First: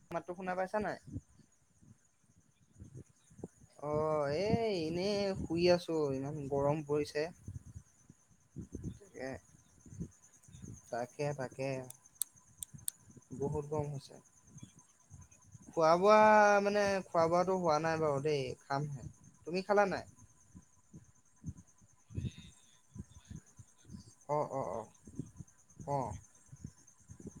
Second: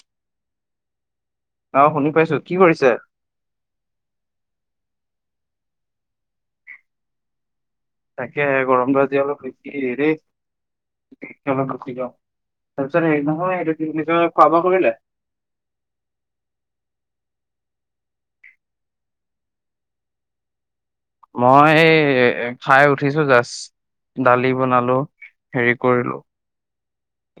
মোৰ মাত টো শুনা পাইছা নাই অ 'শুনি পাইছো কি কৰিছে অ' এই এনেই শুই আছোঁ ইমান গৰম পৰিছে। তাকে গৰম টো আজি তাকে অলপ বেছি তাকে তাকে তাৰপিছত নহয় বহুত গৰম হেৰী হৈছে। নহয় খোৱা বোৱা কৰিলিনে। খোৱা বোৱা মানে খোৱা বোৱাটো হোৱা নাই বাৰু দেই খামহে তুমি খালা নাই। মই খাই উঠিছো জাষ্ট। অ' দালি অ' অ' বনালো হেৰি অ' কৰিলো।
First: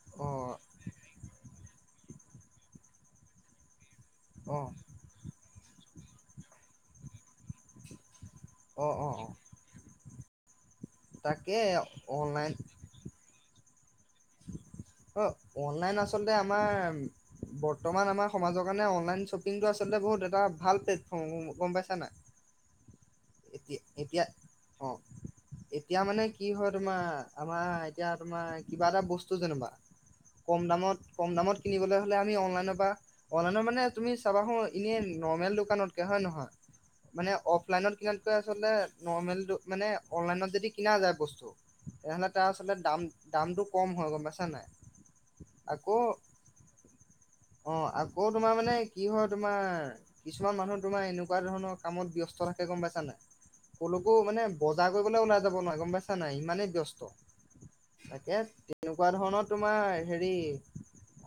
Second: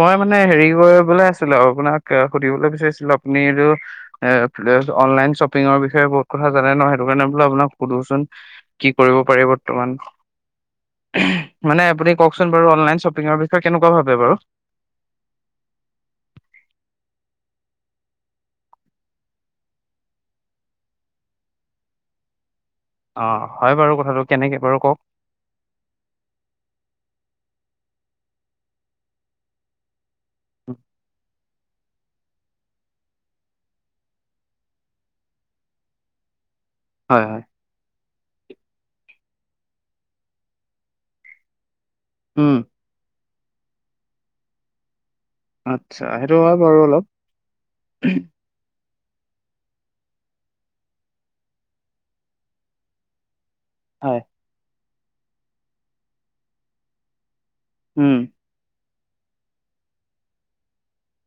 মই মানে অ' হেৰি কৰিবলৈ আছিলো আৰু আপোনাক সুধিবলৈ বিচাৰিছিলো আপুনি আৰু এ অ' অনলাইন শ্বপিঙৰ বিয় বহত কথা জানে ন সেই কাৰণে বোল আপোনাক সোধোচোন। অ' কি অ' কৰিব অ' পাৰি বৰ্তমান তাকে মানে আপুনি অনলাইন কওকচোন বাৰু অনলাইন শ্বপিংৰ পিছত কেনেকুৱা ভাবে বাৰু অ অনলাইন আচলতে আমাৰ বৰ্তমান আমাৰ সমাজৰ কাৰণে অনলাইন শ্বপিংটো আচলতে বহুত এটা ভাল প্লেটফৰ্ম গম পাইছ নাই। অ হয় এতিয়া বাৰু কথাটো এতিয়া কেনেকে বাৰু অ কওক এতিয়া মানে কি হয় তোমাৰ আমাৰ এতিয়া তোমাৰ কি? আমাৰ এতিয়া তোমাৰ কি? কম দামত কম দামত কিনিবলৈ হ'লে আমি অনলাইনৰ পৰা অনলাইনৰ মানে তুমি চাবাোন এনেই নৰ্মেল দোকানতকে হয় নহয়। হয় মানে হয় অফলাইনত কিমান? নৰ্মেল মানে অনলাইনত যদি কিনা যায় বস্তু। তেহলে তেওঁ উম আচলতে দাম দামটো? কম হয় গম পাইছা নাই আকৌ আচ্ছা সেইটো হয় বাৰু অলপ অ' আকৌ তোমাৰ মানে কি হয় তোমাৰ কিছুমান মানুহ তোমাৰ এনেকুৱা ধৰণৰ কামত ব্যস্ত থাকে গম পাইছানে? ক'লোকো হয় মানে ব বজা কৰিবলৈ ওলাই যাব নোৱাৰে গম পাইছা নাই ইমানেই ব্যস্ত উম তাকাত এনেকুৱা ধৰণৰ তোমাৰ হেৰি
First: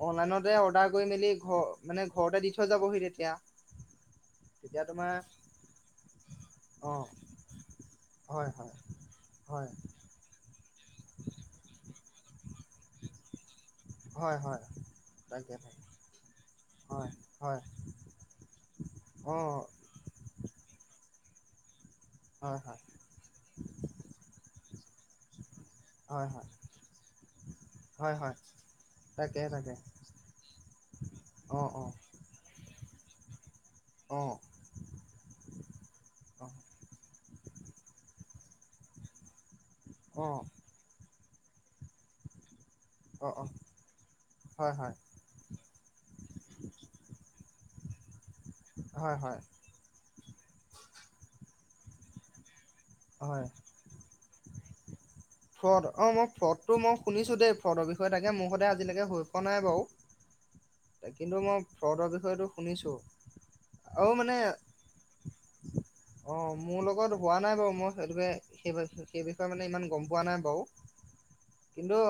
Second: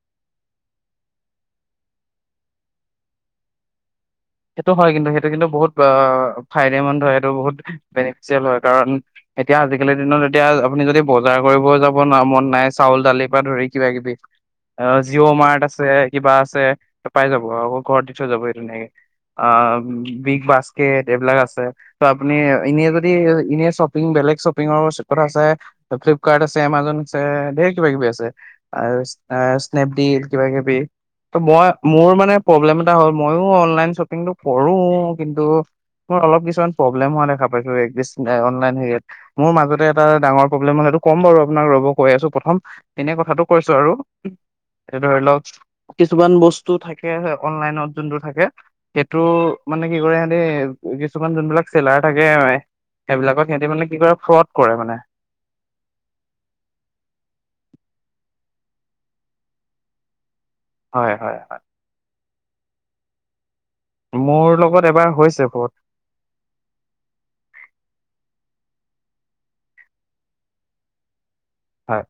অনলাইনতে অৰ্ডাৰ কৰি মেলি ঘ মানে ঘৰতে দি থৈ যাবহি তেতিয়া সেইটো তেতিয়া হয় কিন্তু তোমাৰ সেইটো কিন্তু বহুত ফাইদে অ' মন্দ হয় সেইটো বহুত বেনিফিচিয়েল হয় কাৰণ এতিয়া হয় আজিকালিৰ দিনত এতিয়া আপুনি যদি বজাৰ কৰিব যাব ন মন নাই চাউল দালিৰ পৰা ধৰি কিবা কিবি হয় হয় অ জিঅ' তাকে মাৰ্ট তাকে আছে কিবা আছে হয় পাই যাব হয় আকৌ ঘৰত দি থৈ যাব সেই তেনাকে অ' বিগ বাস্কেট এইবিলাক আছে। ত আপুনি হয় হয় এনে যদি এনে শ্বপিং বেলেগ শ্বপিংৰ কথা আছে হয় ফ্লিপকাৰ্ট হয় আছে এমাজ আছে ধেৰ কিবা কিবি হয় আছে হয় তাকে তাকে স্নেপডিল কিবা কিবি ত মই অ' অ' মোৰ মান হ'ল মইোলন অ' মোৰ অলপ অ' কিছুমান প্ৰব্লেম হোৱা দেখা পাইছো অনলাইন হেৰিয়াত মোৰ মাজতে এটা ডাঙ অ' প্ৰ্লেম সেইটো ক'ম বাৰু আপোনাক ৰ'ব কৈ আছো প্ৰথম- তেনে অ' কথাটো অ' কৈছো আৰু হয় হয় এ ধৰি লওক কিছুমান বস্তু থাকে অনলাইনত। যোনটো থাকে হয় সেইটো, হয় মানে কি কৰে তে কছোমান যোনি বিলাক চেলাৰ থাকে হয়, সেইবিলাকত সিহঁতি মানে কি কৰে ফ্ৰড কৰে মানে ফ্ৰড অ মই ফ্ৰডটো মই শুনিছো দেই, ফ্ৰডৰ বিষয়ে তা তেনেকে মোৰ সতে আজিলৈকে হৈ পোৱা নাই বাৰু। হয় হয় কিন্তু হয় মই ফ্ৰদৰ বিষয়তটো শুনিছোঁ। আৰু মানে, মোৰ লগত এবাৰ হৈছে ফ্ৰড অঁ মোৰ লগত হোৱা নাই বাৰু, মই ে [unintelligible] সেই সেই বিষয়ে মানে ইমান গম পোৱা নাই বাৰু কিন্তু হয়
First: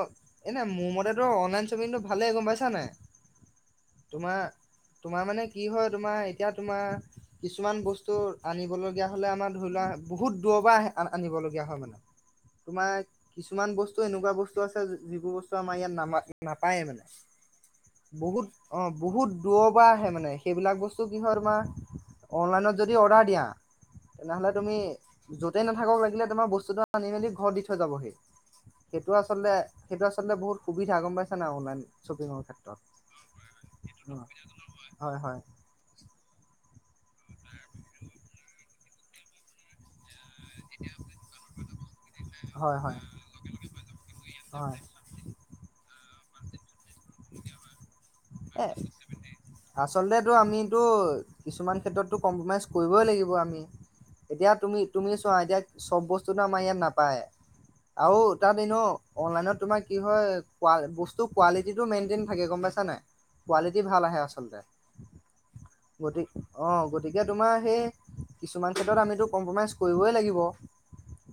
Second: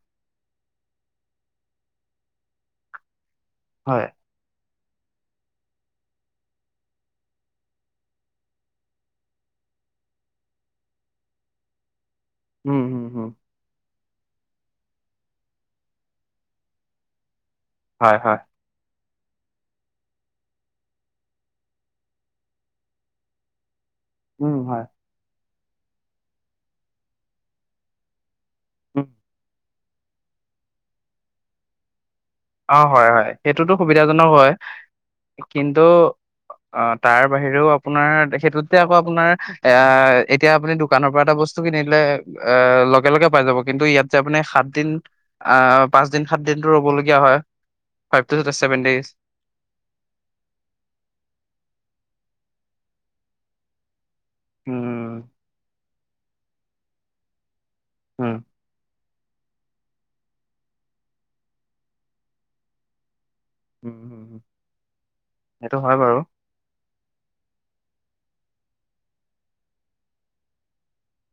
এনোই মোৰ মতেতো অনলাইন শ্বপিংটো ভালেই, গম পাইছ নাই? হয় তোমাৰ তোমাৰ মানে কি হয়, তোমাৰ এতিয়া তোমাৰ, কিছুমান বস্তু আনিবলগীয়া হলে আমাৰ ধৰি লোৱা, বহুত দুবাৰ আনিবলগীয়া হয় মানে। উম তোমাৰ হম হম কিছুমান বস্তু বস্তু এনেকুৱা বস্তু আছে, যিবোৰ বস্তু আমাৰ ইয়াত না নাপায়ে মানে। হয় হয় বহুত, অঁ বহুত দূৰৰ পৰা আহে মানে, সেইবিলাক বস্তু কি হয় তোমাৰ, অনলাইনত যদি অৰ্ডাৰ দিয়া তেনেহলে উম তুমি হয় য'তেই নাথাক লাগিলে তোমাৰ বস্তুটো আনি মেলি ঘৰত দি থৈ যাবহি। উম সেইটো আচলতে সেইটো আচলতে বহুত সুবিধা গম পাইছ না, অনওলাইন অঁ, হয়-হয়, সেইটোতো সুবিধাজনক হয়, হয় হয় কিন্তু অঁ, তাৰ বাহিৰেও আপোনাৰ, সেইটোত আকৌ আপোনাৰ, এ এতিয়া আপুনি দোকানৰ পৰা এটা বস্তু কিনিলে, হয় হয় লগে লগে পাই যাব, কিন্তু ইয়াত যে আপুনি হয় সাতিন, পাচ সাত্যিনটো ৰ'বাগে [unintelligible] িয়া হয় [unintelligible] এ', আচলতেটো আমিতো, কিছুমান ক্ষেত্ৰতো কম্প্ৰমাইজ কৰিবই লাগিব আমি। এতিয়া তুমি, তুমি উম, চোৱা এতিয়া চব বস্তু চোন আমাৰ ইয়াত নাপায়। আও উম, তাত ইনো অনলাইনত তোমাৰ কি হয়, বস্তু কোৱালিটিটো মেইনটেইন থাকে, গম পাইছা নাই? কোৱালিটি উম, ভাল আহে হুম, হুম। আচলতে, সেইটো হয় বাৰু গতি, অঁ গতি এতিয়া তোমাৰ সেই কিছুমান ক্ষেত্ৰত আমিতো কম্প্ৰমাইজ কৰিবই লাগিব।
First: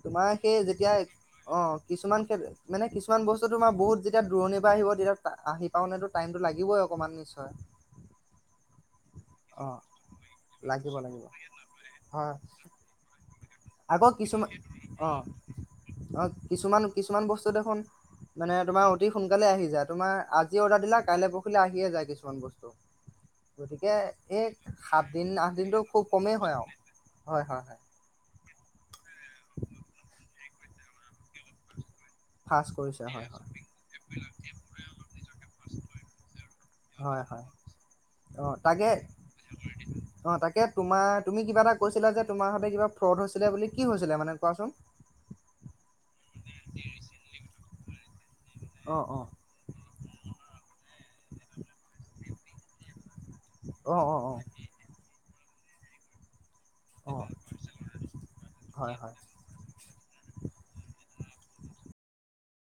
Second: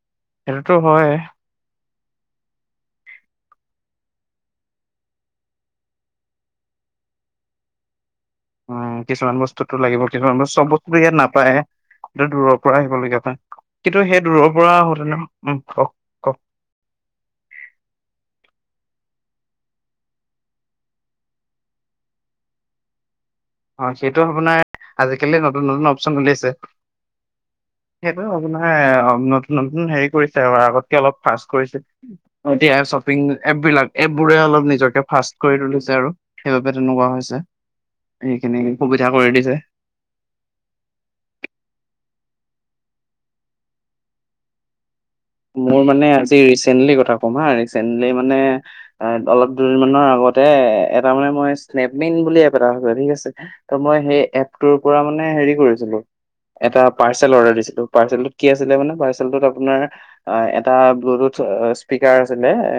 তোমাৰ সেই সেইটোতো যেতিয়া হয়। অ কিছুমান মানে কিছুমান বস্তু তোমাৰ বহুত যেতিয়া দূৰণিৰ পৰা আহিব তেতিয়া আহি পা নো টাইম সটো লাগিবই অকণমান নিশ্চয় উম কিছুমান অ বস্তুতটো লাগিব কিছুমান বস্তু চব বস্তু লাগিব ইয়াত লাগিব নাপায়টো হয় দূৰৰ পৰা আহিবলগীয়া হয় কিন্তু আকৌ সেই দূৰৰ কিছুমান পৰা হোটেলৰ অঁ উম, কওক অ কওক কিছুমান কিছুমান বস্তু দেখোন মানে তোমাৰ অতি সোনকালে আহি যা তোমাৰ আজি অৰ্ডাৰ দিলা কাইলৈ পৰখিলে আহিয়ে যায় কিছুমান বস্তু অ', গতিকে সেইটো এই আপোনাৰ সাতদিন আজিকালি আঠ নতুন নতুন দিনটো খুব অপচন কমেই উলিয়াইছে। হয় আৰু হয় হয় হয় ানে অ নতুন নতুন হেৰি কৰিছে তেওঁ আগতকে অলপ ফাষ্ট কৰিছিল ফাৰ্ষ্ট এতিয়া কৰিছে শ্বপিং হয় হয় এপ বিলাক এপ বোৰে অলপ নিজকে ফাৰ্ কৰি তুলিছে আৰু সেইবাবে তেনেকুৱা হয় হৈছে হয় অ সেইখিনি তাকে সুবিধা কৰি দিছে অ তাকে তোমাৰ তুমি কিবা এটা কৈছ তোমাৰতে কিবা ফ্ৰ হৈছিলে বুলি কি হৈছিলে মানে কোৱাচোন। মোৰ মানে আজি ৰিচেন্টলি কথা কম হা চলি মানে অ অ। অলপ দুৰি মানৰ। লগতে এটা মানে মই স্নেপমিন বুলিপ এ ঠিক আছে ত অ মই অ সেই অ এপটোৰ পৰা মানে হেৰি কৰিছিল ম এটা অ পাৰ্চেল অৰ্ডাৰ দিছিলো পাৰ্চেলটোত কি আছিলে হয় মানে হয় পাৰ্চেলটোত আপোনাৰ এটা ব্লুটুথ স্পীকাৰ আছিলে এ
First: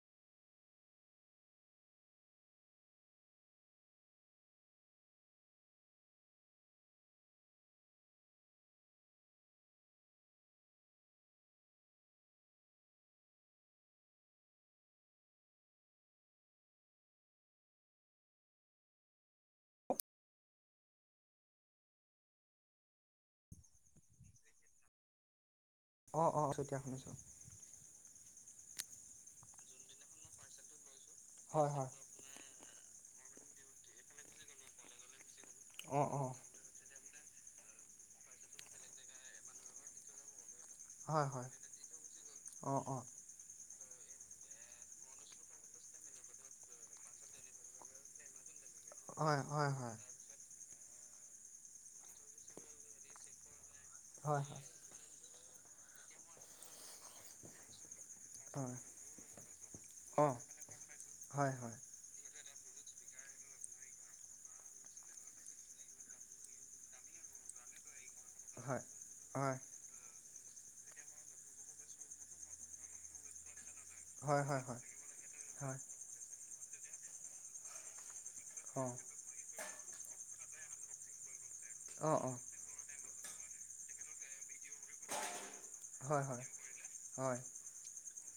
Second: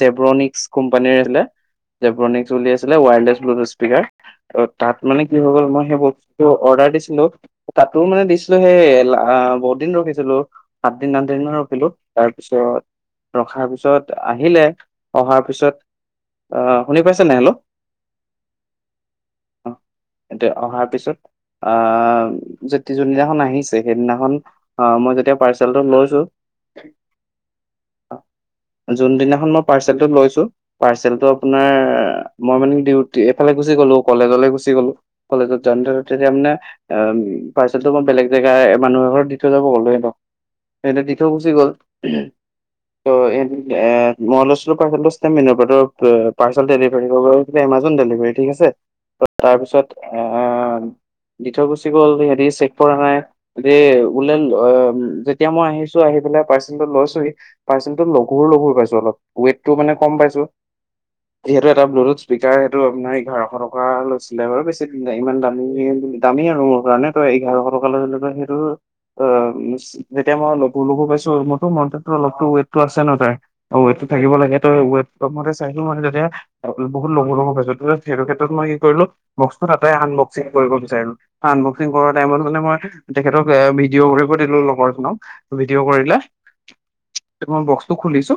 জেব্ৰনিক্স কোম্পানিৰ আছিলে জেব্ৰনিক্স বুলি আছিলে ৱায়াৰলেছ ব্লুটুথ স্পীকাৰ ত তাত মানে কি হৈ গ'ল মই সেই বস্তুটো অৰ্ডাৰ দিছিলো তাতো মানে দিছিলো সেই বহুত দিন ৰখিছিলো সাতিন। তাৰ পিছত ৰখাৰ পিছত আহিলে অাৰ পিছ শু পাই ন হল অাৰ পিছত আহ যখন আহি সেইদিনাখন মই লৈছো অঁ অঁ চতিয়া শুনিছোঁ যোনদিনাখন মই পাৰ্চেলটো লৈছো পাৰ্চেলটো আপোনাৰ হয় হয় মই মানে দি এইফালেুচি গলো কলেজলৈ গুচি গ'লো ফলতো অ জানাৰতে অ আম উ পাৰ্চেলতটো মই বেলেগ জেগা মানুহৰ ঘৰত দি থৈ যাব গ'লোহে এহতে দিখ হয় হয় গুচি গ'ল অ অ ত এহ এ মই লৈছিলো পাৰ্চেলটোছিল মিনপাটৰ পাৰ্চেল ডেলিভাৰী কৰিবাৰ এমাজন ডেলিভাৰী ঠিক আছে হয় হয় তাৰপিছত হয় আহ দি থৈ গুচি গ'ল হেৰি চেক পৰা নাই যে উওল হয় হয় অ এতিয়া মই আহিছো আহি পেলাই পাৰ্চেলটো লৈছো পাৰ্চেল। লগুৰ লগুৰ হয় পাইছো অলপ ৱটটো মানে কম অ পাইছো হয় হয় যিহেতু হয় এ স্পিকাৰ সেইটো আপোনাৰ এঘাৰশ টকা লৈছিলে বাৰু, বেছি ইমান দামী বুলি দামী আৰু মোৰ কাৰণে ত' এঘাৰশ টকা লৈছিল সেইটো, হয় হয় অঁ যেতিয়া মই লঘু-লঘু পাইছো, মোৰটো মনটোটটো অলপতো ৱেটতটো আছে ন তাৰ। অঁ, ৱেটটো থাকিব হয় লাগে হয় ত' ৱেট [unintelligible] হয় চাইছো মই যেতিয়া বহুত লঘু- লঘু পাইছ যে সেইটো ক্ষেত্ৰত মই কি কৰিলো, অ বক্সটো তাতে আন বক্স চেক কৰিব বিচাৰিলো। আনবক্সিং কৰা অ অ টাইমত মানে মই তেখেতক এ ভিডিঅ' কৰিব দিলো লগত ন ভিডিঅ' কৰিলে, হয় হয় হয় হয় মই বক্সটো খুলিছো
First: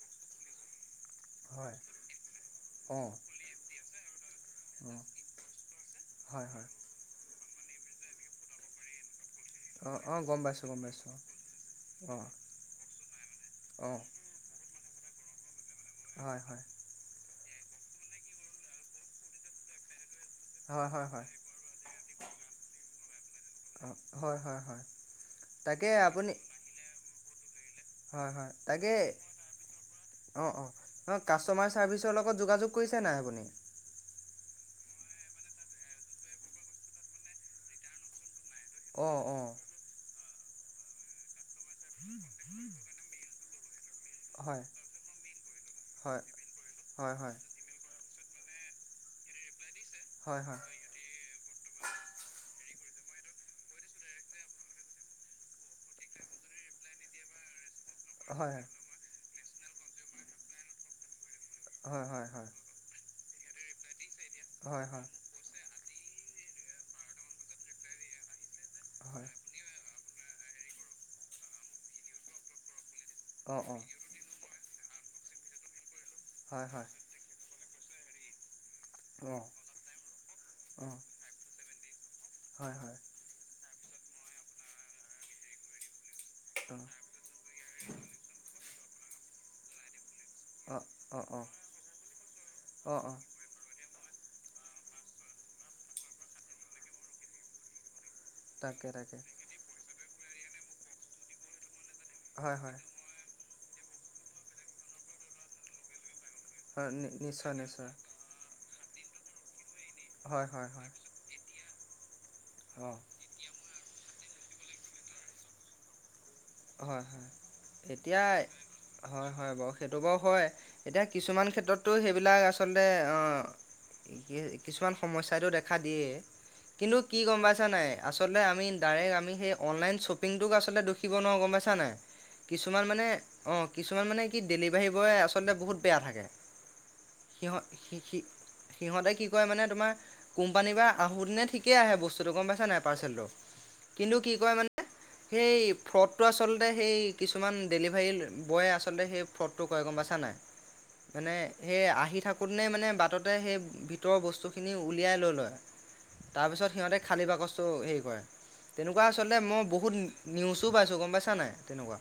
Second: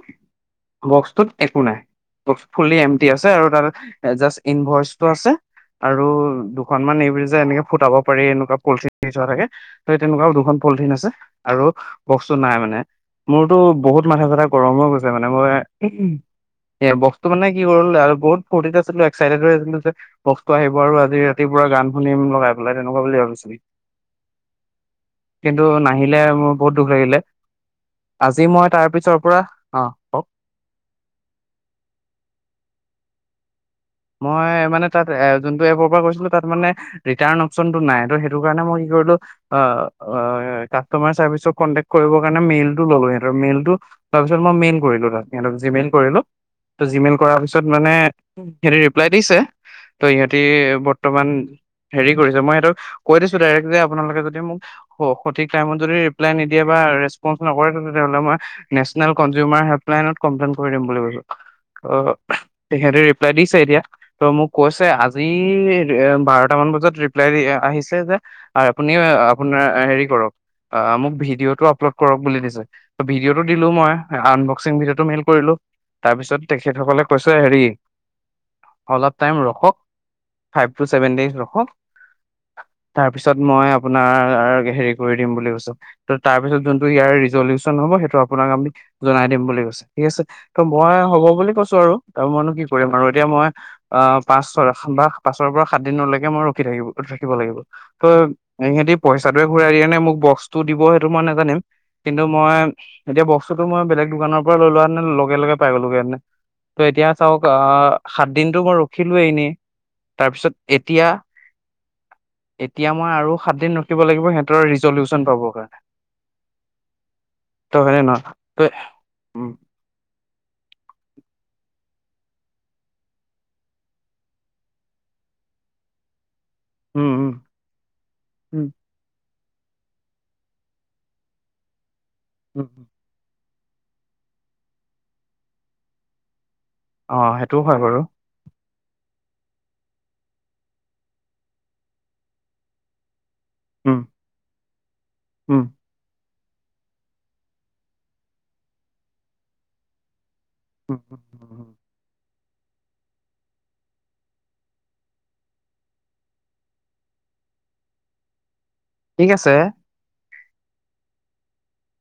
[inaudible] বক্সটোত একো নাই, বক্স ফুলি অ এমটি অ আছে, আৰু তাত জাষ্ট ইনভইচটো আছে আৰু হয় হয় দুখনমান যে এনেকে ফুটাব পাৰি এনেকুৱা পলথিন দি থোৱা থাকে। ত' অ এই অ তেনেকুৱাও গম দুখন পাইছোঁ গম পলিথিন আছে। পাইছোঁ আৰু অ বস্তু নাই মানে, মোৰতো অ বহুত মাথা কথা গৰম হৈ গৈছে মানে মই হয় হয় [unintelligible] ত' মানে কি হ'ল আৰু বহুত ফূৰ্তিত আছিলো এক্সাইটেড হৈ আছিলো যে বক্সটো আহিব হয় আৰু হয় আজি হয় ৰাতিপুৱা গান শুনিম লগাই পেলাই তেনেকুৱা বুলি ভাবিছিলো, অ হয় হয় হয় কিন্তু তাকে নাহি সেইয়াই আপুনি আৰু মোৰ বহুত দুখ লাগিলে। হয়- আজি হয়, মই তাৰ তাকে পিছৰ পৰা অ ক অ- অ, কাষ্টমাৰ চাৰ্ভিচৰ লগত যোগাযোগ কৰিছে নাই আপুনি। মই মানে তাত এ যোনটো এপৰ পৰা কৰিছিলো, তাত মানে ৰিটাৰ্ণ অপশচনটো নাই ত' সেইটো সেইটো কাৰণে মই কি কৰিলোঁ, অঁ - অঁ এ কাষ্টমাৰ চাৰ্ভিচক কনটেক কৰিব কাৰণে মেইলটো ল'লোঁ সিহঁতৰ, মেইলটো [unintelligible] তাৰপিছত মই হয় মেইল কৰিলো, সিহঁতক জিমেইল কৰিলো, হয় ত' জিমেইল হয় হয় কৰাৰ পিছত মানে [inaudible] সি ৰিপ্লাই দিছে। ত' ইহতি হয় হয় বৰ্তমান হেৰি কৰিছে মই সিহতক কৈ দিছো ডাইৰেক্ট যে আপোনালোকে যদি মোক সঠিক টাইমত যদি ৰিপ্লাই নিদিয়ে বা ৰেচপন্ঞ্চ নকৰে তেনেহ'লে মই হয় নেচনেল কনজিওমাৰ হেল্পলাইন কম্লেন কৰিম বুলি কলোঁ। হয় অহ হয় ', তেখেতে লেডিছ এৰিয়া। ত মোক হয় কৈছে হয় হয় আজি। বাৰট মান বজাত ৰিপ্লাই দি আহিছে যে। আৰু আপুনি হয় আপোনাৰ হেৰি কৰক? অহ ', মোক ভিডিঅ'টো আপলোড কৰক বুলি দিছে। ভিডিঅ'তটো অঁ দিলো অঁ মই আন। চিডটো মেইল কৰিলো। তাৰ পিছত হয় হয় তেখেতসকলে কৈছ হেৰি। অলপ টাইম অঁ ৰখক ফাইভ টো চভেন ডেজ ৰখক। অঁ হয় হয় তাৰপিছত মই। আপোনাৰ হেৰি কৰি দিম বুলি কৈছো। ত', তাৰপিছত অঁ যোনটো ইয়াৰ ৰিজলিউচন হব সেইটো আপোনাক আমি জনাই দিম বুলি কৈছে। ঠিক আছে ত' অঁ মই অঁ হ'ব অঁ বুলি কৈছো আৰু তাৰ মইনো কি অঁ আৰু অঁ এতিয়া মই আহ', পাঁচ বা পাচৰ পৰা সাত দিনলৈকে মই ৰখি থাকিব ৰাখিব লাগিব। ত' তাকে ইহতি তাকে পইচাটোোৱে ঘূৰাই দিয়া নে মোক ব বস্তু দিব সেইটো মই নেজানিম। কিন্তু মই হয় হয় এতিয়া ব। বস্তোটো মই বেলেগ দোকানৰ পৰা লৈ লোৱা আনিলোঁ লগে- লগে পাই গলো কাৰণে। হয়, অহ', নি-নিশ্চয়। সাত দিনতটো মই ৰ খেলুৱে এনে। হয় তাৰপিছত হয় হয় এতিয়া। এতিয়া অঁ মই আৰু সাত দিন ৰখিব লাগিব। সিহঁতৰ ৰিজল্যোচন পাবৰ কাৰণে। হয়-হয়, তই হয়নে এতিয়া নহয় তই হয়-হয় বাৰু, সেইটো বাৰু হয়। এতিয়া কিছুমান ক্ষেত্ৰতো সেইবিলাক আচলতে, অহ', কি-কিছুমান সমস্যাইটো দেখা দিয়ে। কিন্তু উম কি উম গম পাইছা নাই, আচলতে আমি ডাইৰেক্ট আমি সেই অনলাইন শ্বপিংটোক আচলতে দুখী নোৱাৰো গম পাইছা নাই। উম উম কিছুমান মানে অ', কিছুমান মানে কি ডেলিভাৰী বয় আচলতে বহুত বেয়া থাকে। অ', সিহঁত সেইটোও হয় সি বাৰু। সি সিহঁতে কি কৰে মানে তোমাৰ, কোম্পানীৰ পৰা আহোঁতেনে ঠিকেই আহে বস্তুটো গম পাইছা নাই পাৰ্চেলটো। উম কিন্তু কি কৰে মানে, সেই উম টো আচলতে সেই কিছুমান ডেলিভাৰী বয়ে আচলতে সেই ফ্ৰডটো কৰে গম পাইছা নাই। উম মানে উম উম সেই আহি থাকো থাকোতেনেই মানে বাটতে সেই ভিতৰৰ বস্তুখিনি উলিয়াই লৈ লয়, তাৰপিছত সিহঁতে খালী বাকচটো হেৰি কৰে। তেনেকুৱা ঠিক আচলতে আছে মই বহুত নি নিউজ তো পাইছোঁ গম পাইছাে নাই, তেনেকুৱা।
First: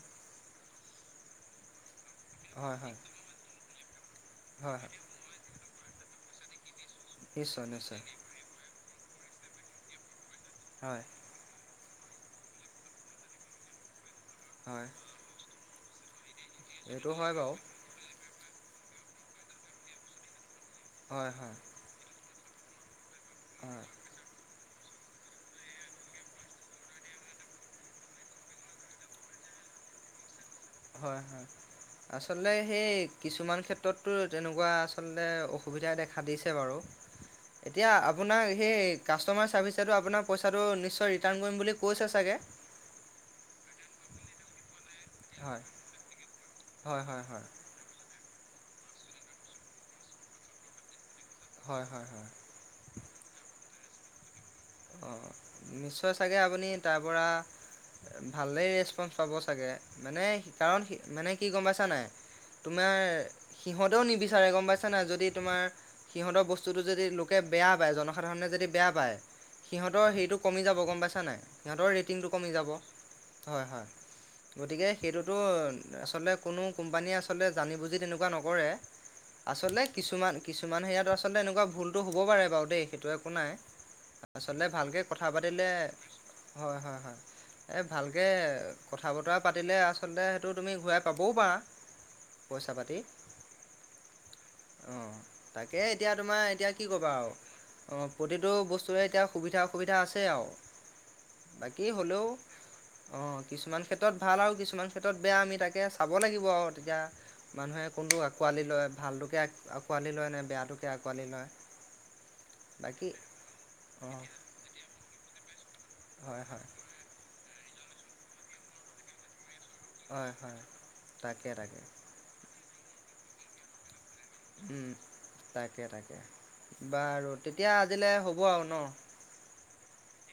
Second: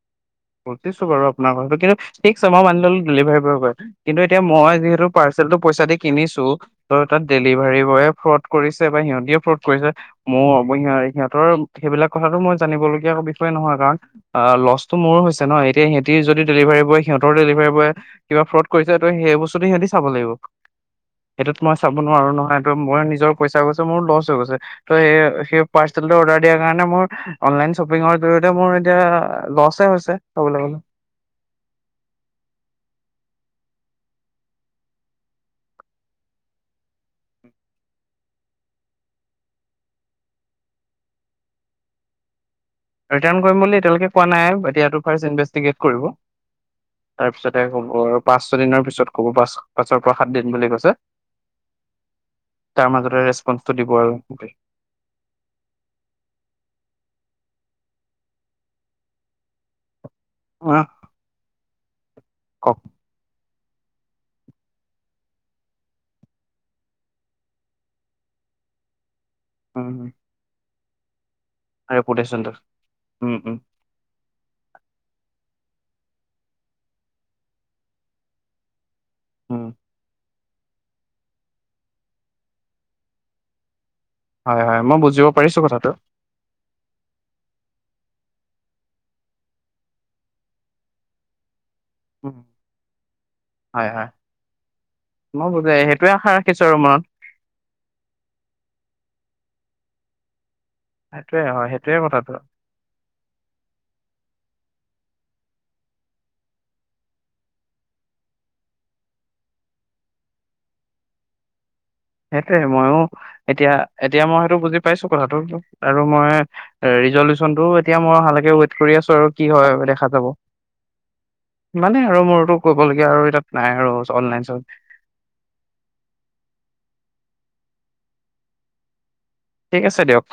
বুজিছো বাৰু আপোনাৰ কথাটো, কিন্তু ঠিকছে মই হয় মানি হয় ললো ডেলিভাৰী বয়ে কৰে। কিন্তু এতিয়া মই হয় হয়। যিহেতু পাৰ্চেলতটো পইচা দি কিনিছো ত' তাত নিশ্চয় ডেলিভাৰী নিশ্চয় বয়ে ফ্ৰড কৰিছি বা সিহঁতিয়ে ফ্ৰত কৰিছে মোৰ অব হয় সিহঁ-সিহঁতৰ সেইবিলাক কথাতটো মই জানিবলগীয়া বিষয়ে নহয়, কাৰণ আ', লছ হয় তো মোৰো হৈছ হয় এতিয়া সিহঁতি যদি ডেলিভাৰী বয়, এইটো সিহঁতৰ হয় বাৰু ডেলিভাৰী বয়ে কিবা ফ্ৰড কৰিছে ত সেই বস্তুটো সিহঁতি চাব লাগিব। হয় হয় সেইটোত মই চাব নোৱাৰো নহয়। একম মই নি নিজৰ পইচা গৈছে হয় মোৰ লচ হৈ গৈছে। ত স সেই পাৰ্চেল অৰ্ডাৰ দিয়াৰ কাৰণে মোৰ অনলাইন শ্বপিংৰ জৰিয়তে মোৰ এতিয়া লচ হৈছে। চাবলৈ গ'লে হয়-হয় আচলতে সেই কিছুমান ক্ষেত্ৰততো তেনেকুৱা আচলতে অসুবিধা দেখা দিছে বাৰু, এতিয়া আপোনাক সেই কাষ্টমাৰ চাৰ্ভিচেতো আপোনাৰ পইচাটো নিশ্চয় ৰিটাৰ্ণ কৰিম বুলি কৈছে চাগে। ৰিটাৰ্ণ কৰিম বুলি এতিয়ালৈকে কোৱা নাই এতিয়াতো। ফাৰ হয়, ইনভেষ্টিগেট কৰিব হয়, হয়, হয়, তাৰপিছতে হব। পাঁচ ছ দিনৰ পিছত ক'ব পাঁচ পাঁছৰ পৰা সাত দিন বুলি কৈছে। হয়, হয়, হয়। তাৰ মাজত ৰেছপন্, দিব আৰু। অঁ নিশ্চয় চাগে আপুনি তাৰপৰা, ভালেই ৰেচপন্ঞ্চ পাব চাগে? মানে আহ কাৰণ মানে কি গম পাইছে আ নাই? কওক তোমাৰ সিহঁতেও নিবিচাৰে গম পাইছে নাই। যদি তোমাৰ সিহঁতৰ বস্তুটো যদি লোকে বেয়া পাই, জনসাধাৰণে যদি বেয়া পাই। সিহঁতৰ উম, হেটো কমি যাব গম পাইছা নাই? ইিহঁতৰ ৰেটিংটো কমি ৰেপুটেশ্যনটো যাব, উম উম হয় হয়। গতিকে সেইটোতো আচলতে কোনো কোম্পানীয়ে আচলতে জানি বুজি তেনেকুৱা নকৰে। উম আচলতে কিছুমান কিছুমান সেয়াত আচলতে এনেকুৱা ভুলটো হ'ব পাৰে বাৰু দেই সেইটো একো নাই। হয় আচলতে হয় মই ভালকে কথা বুজিব পাৰিছো পাতিলে, কথাটো হয় হয় হয়। এই ভালকে কথা বতৰা পাতিলে আচলতে, সেইটো তুমি ঘূৰাই পাবও পাৰা। উম, পইচা পাতি। হয় হয় অ মই বুজে তাকে সেইটোৱে এতিয়া আশা তোমাৰ ৰাখিছো এতিয়া আৰু কি মনত কবা আও। অ প্ৰতিটো বস্তুৱে সুবিধা অসুবিধা আছে আও। সেইটোৱে হয় বাকী সেইটোৱে হলেও, কথাটো অ কিছুমান ক্ষেত্ৰত ভাল আও, কিছুমান ক্ষেত্ৰত বেয়া আমি তাকে চাব লাগিব আও, এতিয়া মানুহে কোনটো আকোৱালি লয় ভালটোকে আঁকোৱালি লয় নে বেয়া টোকে আঁকোৱালি লয়? সেইটোৱে ময়ো বাকী এতিয়া। অঁ এতিয়া মই সেইটো বুজি পাইছো কথাটো। আৰু মই হয় হয় ৰিজলো টো এতিয়া মই অহালেকে ৱেইত কৰি আছো আৰু। কি হয় দেখা যাব। হয় হয় তাকে তাকে সিমানে আৰু মোৰতো। কবলগীয়া আৰু ই তাত নাই আৰু। অনলাইন চ উম তাকে তাকে। বাৰু তেতিয়া আজিলে হ'ব আও ন? ঠিক আছে দিয়ক।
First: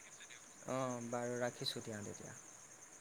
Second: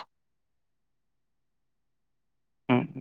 অঁ বাৰু ৰাখিছোঁ দিয়া তেতিয়া। উম।